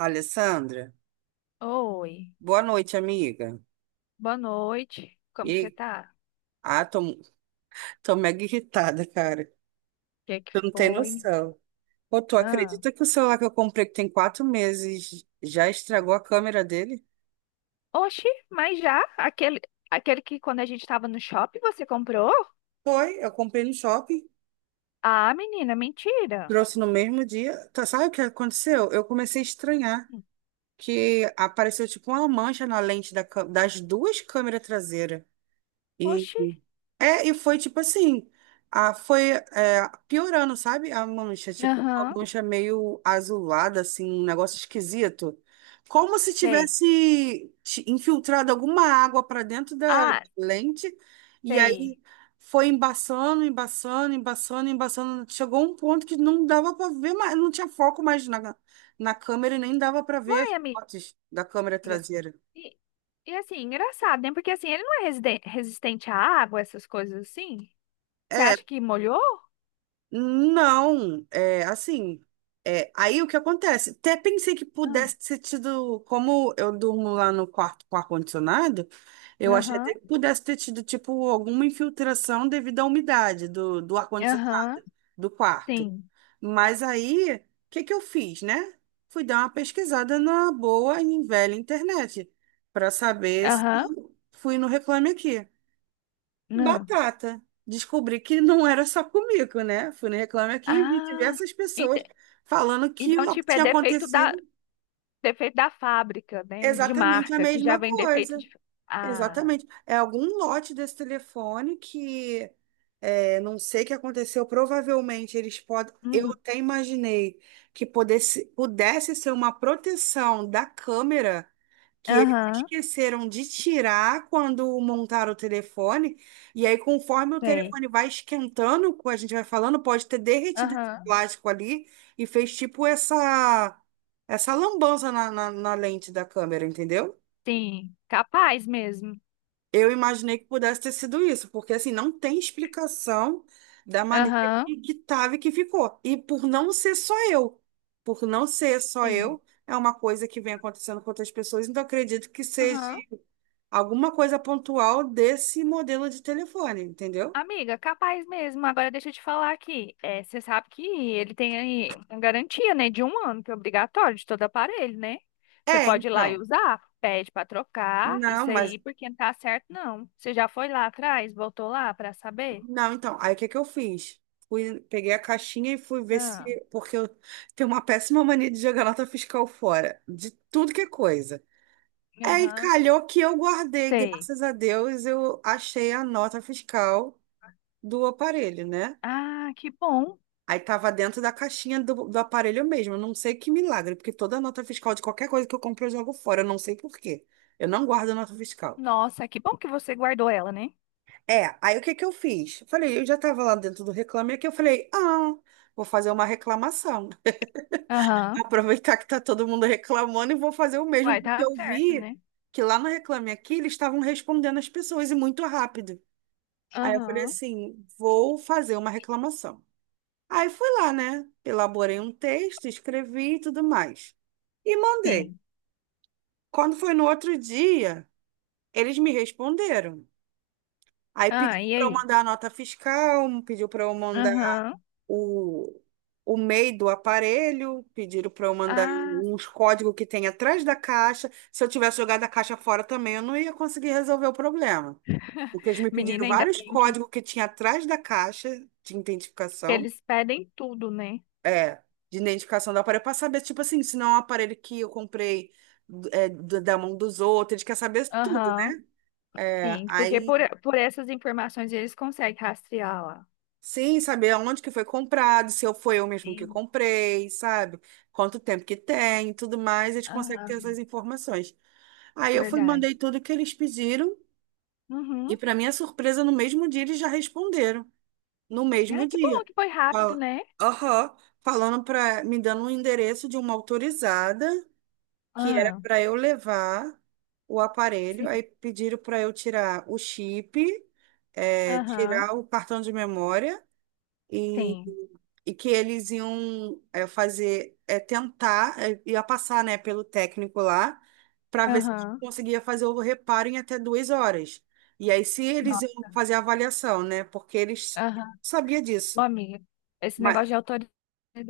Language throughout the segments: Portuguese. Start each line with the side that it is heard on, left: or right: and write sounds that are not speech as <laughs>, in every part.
right: Alessandra,
left: Oi,
right: boa noite, amiga.
left: boa noite. Como você
right: E,
left: tá?
right: ah, tô, tô mega irritada, cara.
left: O que que
right: Tu não tem
left: foi?
right: noção. Pô, tu
left: Ah.
right: acredita que o celular que eu comprei, que tem 4 meses, já estragou a câmera dele?
left: Oxi, mas já? Aquele que quando a gente tava no shopping você comprou?
right: Foi, eu comprei no shopping,
left: Ah, menina, mentira.
right: trouxe no mesmo dia. Tá, sabe o que aconteceu? Eu comecei a estranhar
left: Hum.
right: que apareceu tipo uma mancha na lente das duas câmeras traseiras e
left: Oxi,
right: E foi tipo assim, foi piorando, sabe? A mancha, tipo, uma
left: aham,
right: mancha meio azulada, assim, um negócio esquisito. Como se
left: sei.
right: tivesse infiltrado alguma água para dentro da
left: Ah,
right: lente, e aí
left: sei.
right: foi embaçando. Chegou um ponto que não dava para ver mais, não tinha foco mais na câmera e nem dava para ver
left: Uai,
right: as
left: amiga.
right: fotos da câmera traseira.
left: E, e assim, engraçado, né? Porque assim, ele não é resistente à água, essas coisas assim? Você acha
right: É.
left: que molhou?
right: Não, é assim. É, aí o que acontece? Até pensei que
left: Ah,
right: pudesse ter tido, como eu durmo lá no quarto com ar-condicionado, eu achei
left: aham,
right: até que pudesse ter tido, tipo, alguma infiltração devido à umidade do
left: aham,
right: ar-condicionado do quarto.
left: sim.
right: Mas aí, o que que eu fiz, né? Fui dar uma pesquisada na boa e velha internet para saber se
left: Aham,
right: fui no Reclame Aqui.
left: hum.
right: Batata. Descobri que não era só comigo, né? Fui no Reclame Aqui e vi
left: Ah,
right: diversas pessoas falando que
left: então, tipo, é
right: tinha acontecido
left: defeito da fábrica, né? De
right: exatamente a
left: marca, que já
right: mesma
left: vem defeito
right: coisa.
left: de. Ah,
right: Exatamente. É algum lote desse telefone que é, não sei o que aconteceu. Provavelmente eles podem. Eu
left: uhum.
right: até imaginei que pudesse ser uma proteção da câmera que eles
left: Aham,
right: esqueceram de tirar quando montaram o telefone. E aí, conforme o
left: sei.
right: telefone vai esquentando, como a gente vai falando, pode ter derretido esse
left: Aham,
right: plástico ali e fez tipo essa lambança na lente da câmera, entendeu?
left: sim. Capaz mesmo.
right: Eu imaginei que pudesse ter sido isso, porque assim, não tem explicação da maneira
left: Aham,
right: que tava e que ficou. E por não ser só eu, por não ser só
left: sim.
right: eu, é uma coisa que vem acontecendo com outras pessoas, então acredito que seja
left: Aham.
right: alguma coisa pontual desse modelo de telefone, entendeu?
left: Amiga, capaz mesmo. Agora deixa eu te falar aqui. É, você sabe que ele tem aí uma garantia, né, de um ano, que é obrigatório de todo aparelho, né? Você
right: É,
left: pode ir lá e
right: então.
left: usar, pede pra trocar,
right: Não,
left: isso
right: mas
left: aí, porque não tá certo, não. Você já foi lá atrás, voltou lá pra saber?
right: não, então. Aí o que é que eu fiz? Fui, peguei a caixinha e fui ver se,
left: Não.
right: porque eu tenho uma péssima mania de jogar nota fiscal fora, de tudo que é coisa. Aí
left: Aham.
right: calhou que eu guardei,
left: Sei.
right: graças a Deus, eu achei a nota fiscal do aparelho, né?
left: Ah, que bom.
right: Aí tava dentro da caixinha do aparelho mesmo. Eu não sei que milagre, porque toda nota fiscal de qualquer coisa que eu compro eu jogo fora. Eu não sei por quê. Eu não guardo nota fiscal.
left: Nossa, que bom que você guardou ela, né?
right: É, aí o que que eu fiz? Eu falei, eu já tava lá dentro do Reclame Aqui, eu falei, ah, vou fazer uma reclamação.
left: Aham.
right: <laughs> Aproveitar que tá todo mundo reclamando e vou fazer o mesmo,
left: Uai,
right: porque
left: tá
right: eu
left: certo,
right: vi
left: né?
right: que lá no Reclame Aqui eles estavam respondendo as pessoas e muito rápido. Aí eu falei
left: Aham.
right: assim, vou fazer uma reclamação. Aí fui lá, né? Elaborei um texto, escrevi e tudo mais. E mandei.
left: Sim.
right: Quando foi no outro dia, eles me responderam. Aí pediu
left: Ah, e
right: para eu
left: aí?
right: mandar a nota fiscal, pediu para eu mandar
left: Aham.
right: o, o MEI do aparelho, pediram para eu mandar
left: Ah,
right: uns códigos que tem atrás da caixa. Se eu tivesse jogado a caixa fora também, eu não ia conseguir resolver o problema.
left: <laughs>
right: Porque eles me pediram
left: menina, ainda
right: vários
left: bem que
right: códigos que tinha atrás da caixa de identificação.
left: eles pedem tudo, né?
right: É, de identificação do aparelho, para saber, tipo assim, se não é um aparelho que eu comprei é, da mão dos outros, ele quer saber tudo,
left: Aham.
right: né? É,
left: Sim,
right: aí,
left: por essas informações eles conseguem rastreá-la.
right: sim, saber onde que foi comprado, se eu foi eu mesmo que
left: Sim.
right: comprei, sabe? Quanto tempo que tem, e tudo mais, eles conseguem ter
left: Aham,
right: essas informações. Aí eu fui,
left: verdade.
right: mandei tudo que eles pediram, e
left: Uhum.
right: para minha surpresa, no mesmo dia eles já responderam, no mesmo
left: Ai, que bom
right: dia.
left: que foi rápido,
right: Fal-
left: né?
right: Aham, falando para, me dando um endereço de uma autorizada que era
left: Ah,
right: para eu levar o aparelho,
left: sim.
right: aí pediram para eu tirar o chip, é,
left: Aham,
right: tirar o cartão de memória e,
left: sim.
right: e que eles iam é, fazer, é, tentar, é, ia passar, né, pelo técnico lá para ver se
left: Aham.
right: conseguia fazer o reparo em até 2 horas. E aí se eles iam fazer a avaliação, né, porque eles
left: Não.
right: sabia
left: Ô,
right: disso.
left: amiga, esse negócio
right: Mas
left: de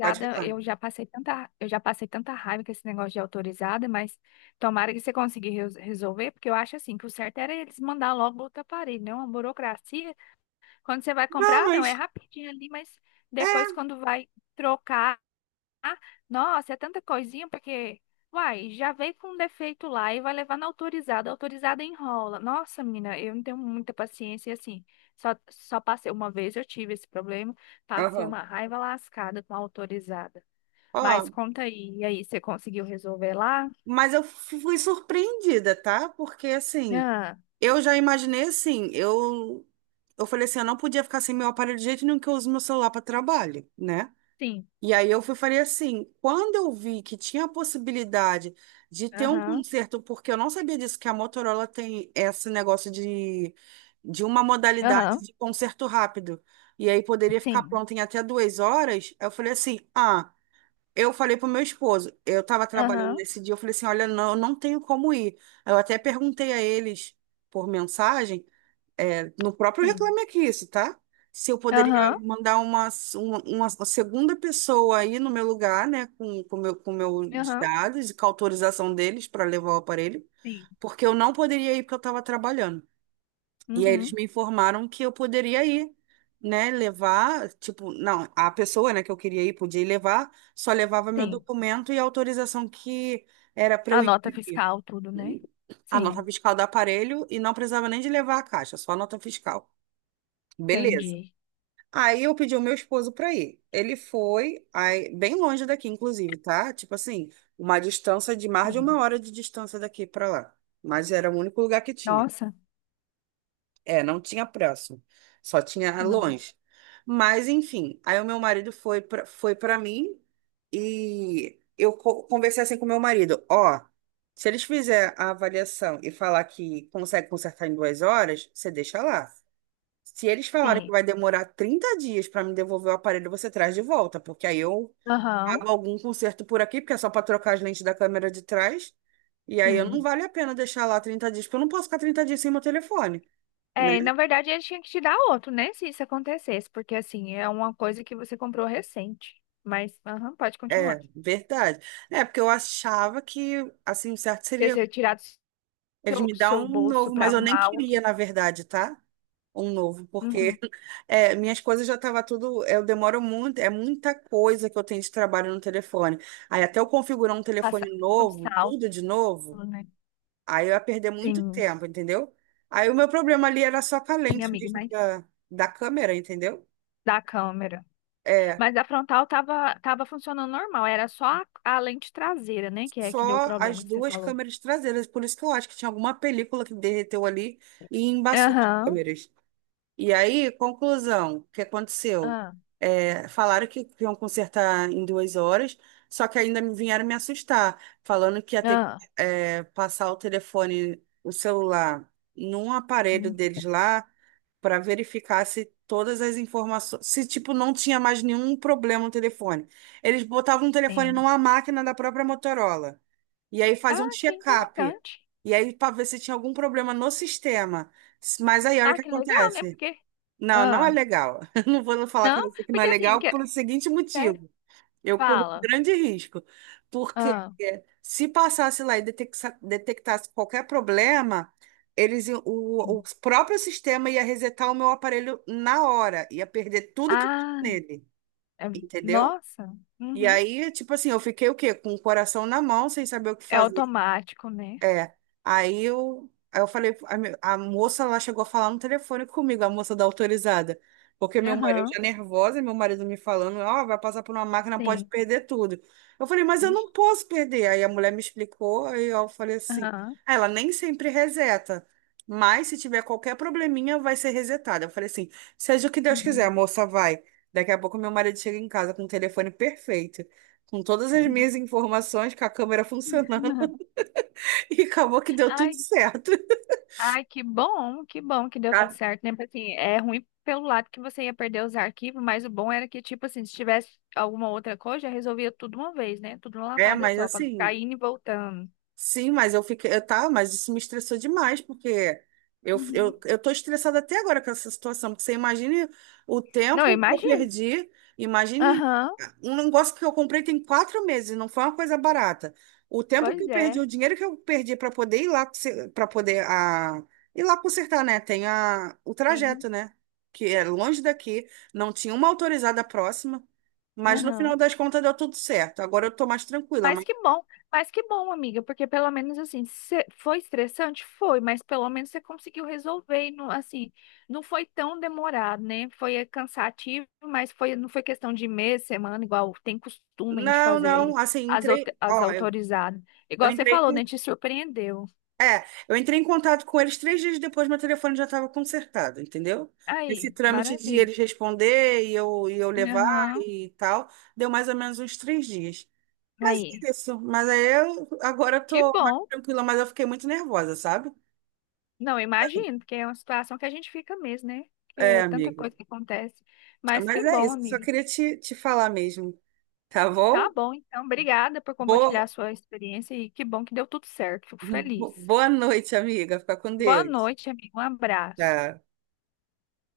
right: pode falar.
left: eu já passei tanta raiva com esse negócio de autorizada, mas tomara que você consiga resolver, porque eu acho assim que o certo era eles mandar logo outro aparelho, não uma burocracia. Quando você vai
right: Não,
left: comprar, não, é
right: mas
left: rapidinho ali, mas depois quando vai trocar ah, nossa, é tanta coisinha, porque, uai, já veio com um defeito lá e vai levar na autorizada. A autorizada enrola. Nossa, menina, eu não tenho muita paciência e assim. Só passei uma vez, eu tive esse problema. Passei
right: aham.
left: uma raiva lascada com a autorizada. Mas
right: Ó,
left: conta aí, e aí, você conseguiu resolver lá?
right: mas eu fui surpreendida, tá? Porque assim,
left: Ah,
right: eu já imaginei assim, eu falei assim, eu não podia ficar sem meu aparelho de jeito nenhum que eu uso meu celular para trabalho, né?
left: sim.
right: E aí eu fui falei assim, quando eu vi que tinha a possibilidade de ter um
left: Aham.
right: conserto, porque eu não sabia disso, que a Motorola tem esse negócio de uma modalidade
left: Aham.
right: de conserto rápido. E aí poderia ficar
left: Sim.
right: pronto em até 2 horas. Eu falei assim, ah, eu falei pro meu esposo, eu estava trabalhando
left: Aham.
right: nesse dia, eu falei assim, olha, não, eu não tenho como ir. Eu até perguntei a eles por mensagem, é, no próprio
left: Sim.
right: Reclame Aqui isso, tá? Se eu poderia
left: Aham.
right: mandar uma segunda pessoa aí no meu lugar, né, com meu, com meus
left: Aham.
right: dados e com a autorização deles para levar o aparelho,
left: Sim.
right: porque eu não poderia ir porque eu estava trabalhando. E aí eles
left: Uhum.
right: me informaram que eu poderia ir, né? Levar, tipo, não, a pessoa, né, que eu queria ir podia ir levar, só levava meu
left: Sim.
right: documento e a autorização que era para
left: A
right: eu
left: nota
right: imprimir.
left: fiscal, tudo, né?
right: A nota
left: Sim.
right: fiscal do aparelho e não precisava nem de levar a caixa, só a nota fiscal. Beleza.
left: Entendi.
right: Aí eu pedi o meu esposo para ir. Ele foi, aí, bem longe daqui, inclusive, tá? Tipo assim, uma distância de mais de uma
left: Sim.
right: hora de distância daqui para lá. Mas era o único lugar que tinha.
left: Nossa,
right: É, não tinha próximo, só tinha
left: nossa,
right: longe. Mas enfim, aí o meu marido foi para mim e eu conversei assim com o meu marido, ó, se eles fizerem a avaliação e falar que consegue consertar em 2 horas, você deixa lá. Se eles falarem que
left: sim.
right: vai demorar 30 dias para me devolver o aparelho, você traz de volta, porque aí eu
left: Aham,
right: pago algum conserto por aqui, porque é só para trocar as lentes da câmera de trás, e aí eu não
left: sim.
right: vale a pena deixar lá 30 dias, porque eu não posso ficar 30 dias sem meu telefone né?
left: É, na verdade, ele tinha que te dar outro, né? Se isso acontecesse, porque assim, é uma coisa que você comprou recente. Mas, aham, pode continuar.
right: É, verdade. É, porque eu achava que, assim, o certo
left: Porque
right: seria
left: você tirar do
right: eles
left: seu,
right: me dar
left: seu
right: um
left: bolso
right: novo,
left: pra
right: mas eu nem
left: arrumar algo
right: queria,
left: que
right: na verdade, tá? Um novo,
left: uhum,
right: porque <laughs> é, minhas coisas já tava tudo. Eu demoro muito, é muita coisa que eu tenho de trabalho no telefone. Aí até eu configurar um
left: passa
right: telefone
left: tudo
right: novo,
left: salvo,
right: tudo de novo,
left: né?
right: aí eu ia perder muito
left: Sim,
right: tempo, entendeu? Aí o meu problema ali era só com a
left: sim,
right: lente
left: amiga,
right: mesmo
left: mas
right: da câmera, entendeu?
left: da câmera.
right: É
left: Mas a frontal tava, tava funcionando normal, era só a lente traseira, né? Que é que deu o
right: só
left: problema
right: as
left: que você
right: duas
left: falou.
right: câmeras traseiras. Por isso que eu acho que tinha alguma película que derreteu ali e embaçou as
left: Aham,
right: câmeras. E aí, conclusão, o que aconteceu?
left: ah,
right: É, falaram que iam consertar em duas horas, só que ainda me vieram me assustar, falando que ia ter que
left: ah,
right: é, passar o telefone, o celular, num aparelho
left: hum,
right: deles lá, para verificar se todas as informações, se tipo não tinha mais nenhum problema no telefone. Eles botavam o telefone
left: sim.
right: numa máquina da própria Motorola. E aí faziam um
left: Ah, que
right: check-up.
left: interessante.
right: E aí para ver se tinha algum problema no sistema. Mas aí olha o
left: Ah,
right: que
left: que legal, né?
right: acontece.
left: Porque.
right: Não, não é
left: Ah,
right: legal. <laughs> Eu não vou falar
left: não?
right: com você que não é
left: Porque assim,
right: legal
left: que...
right: por o seguinte
left: sério,
right: motivo. Eu corro um
left: fala.
right: grande risco, porque
left: Ah,
right: é, se passasse lá e detectasse, detectasse qualquer problema, o
left: sim.
right: próprio sistema ia resetar o meu aparelho na hora, ia perder tudo que tinha
left: Ah,
right: nele,
left: é-
right: entendeu?
left: nossa.
right: E
left: Uhum.
right: aí, tipo assim, eu fiquei o quê? Com o coração na mão, sem saber o que
left: É
right: fazer.
left: automático, né?
right: É, aí eu falei, a moça lá chegou a falar no telefone comigo, a moça da autorizada, porque meu marido,
left: Aham,
right: eu já nervosa, meu marido me falando, ó, vai passar por uma máquina, pode
left: sim.
right: perder tudo. Eu falei, mas eu não
left: Ixi,
right: posso perder. Aí a mulher me explicou, aí eu falei assim,
left: aham.
right: "Ah, ela nem sempre reseta, mas se tiver qualquer probleminha, vai ser resetada. Eu falei assim, seja o que Deus quiser, a
left: Uhum.
right: moça vai. Daqui a pouco meu marido chega em casa com o telefone perfeito, com todas as
left: Uhum.
right: minhas informações, com a câmera <laughs> funcionando.
left: <laughs>
right: E acabou que deu tudo
left: Ai,
right: certo.
left: ai, que bom, que bom que deu tudo
right: Tá?
left: certo, né? Porque, assim, é ruim pelo lado que você ia perder os arquivos, mas o bom era que, tipo assim, se tivesse alguma outra coisa, já resolvia tudo uma vez, né? Tudo numa
right: É,
left: lapada
right: mas
left: só, pra não ficar
right: assim,
left: indo e voltando.
right: sim, mas eu fiquei, eu, tá, mas isso me estressou demais, porque
left: Uhum.
right: eu tô estressada até agora com essa situação, porque você imagine o
left: Não, eu
right: tempo que eu
left: imagino.
right: perdi, imagine
left: Aham,
right: um negócio que eu comprei tem 4 meses, não foi uma coisa barata. O tempo que
left: pois
right: eu perdi, o
left: é.
right: dinheiro que eu perdi para poder ir lá, para poder a, ir lá consertar, né? Tem o
left: Sim.
right: trajeto, né? Que é longe daqui, não tinha uma autorizada próxima, mas no final
left: Aham.
right: das contas deu tudo certo. Agora eu tô mais tranquila.
left: Mas que bom, mas que bom, amiga, porque pelo menos assim, cê- foi estressante? Foi, mas pelo menos você conseguiu resolver e não, assim, não foi tão demorado, né? Foi cansativo, mas foi, não foi questão de mês, semana, igual tem costume de
right: Não,
left: fazer
right: não,
left: aí
right: assim, entrei,
left: as
right: ó,
left: autorizadas.
right: eu
left: Igual você
right: entrei
left: falou,
right: com,
left: né? Te surpreendeu.
right: é, eu entrei em contato com eles 3 dias depois, meu telefone já estava consertado, entendeu? Esse
left: Aí,
right: trâmite de
left: maravilha.
right: eles responder e eu levar
left: Aham.
right: e tal, deu mais ou menos uns 3 dias. Mas
left: Aí,
right: é isso, mas aí eu agora eu
left: que
right: tô mais
left: bom.
right: tranquila, mas eu fiquei muito nervosa, sabe?
left: Não, eu imagino, porque é uma situação que a gente fica mesmo, né? Que
right: É,
left: é tanta
right: amigo.
left: coisa que acontece. Mas
right: Mas
left: que
right: é
left: bom,
right: isso, só
left: amiga.
right: queria te falar mesmo, tá
left: Tá
right: bom?
left: bom, então. Obrigada por compartilhar a
right: Boa,
left: sua experiência e que bom que deu tudo certo. Fico
right: <laughs>
left: feliz.
right: boa noite, amiga, fica com
left: Boa
right: Deus.
left: noite, amigo. Um abraço.
right: Tchau.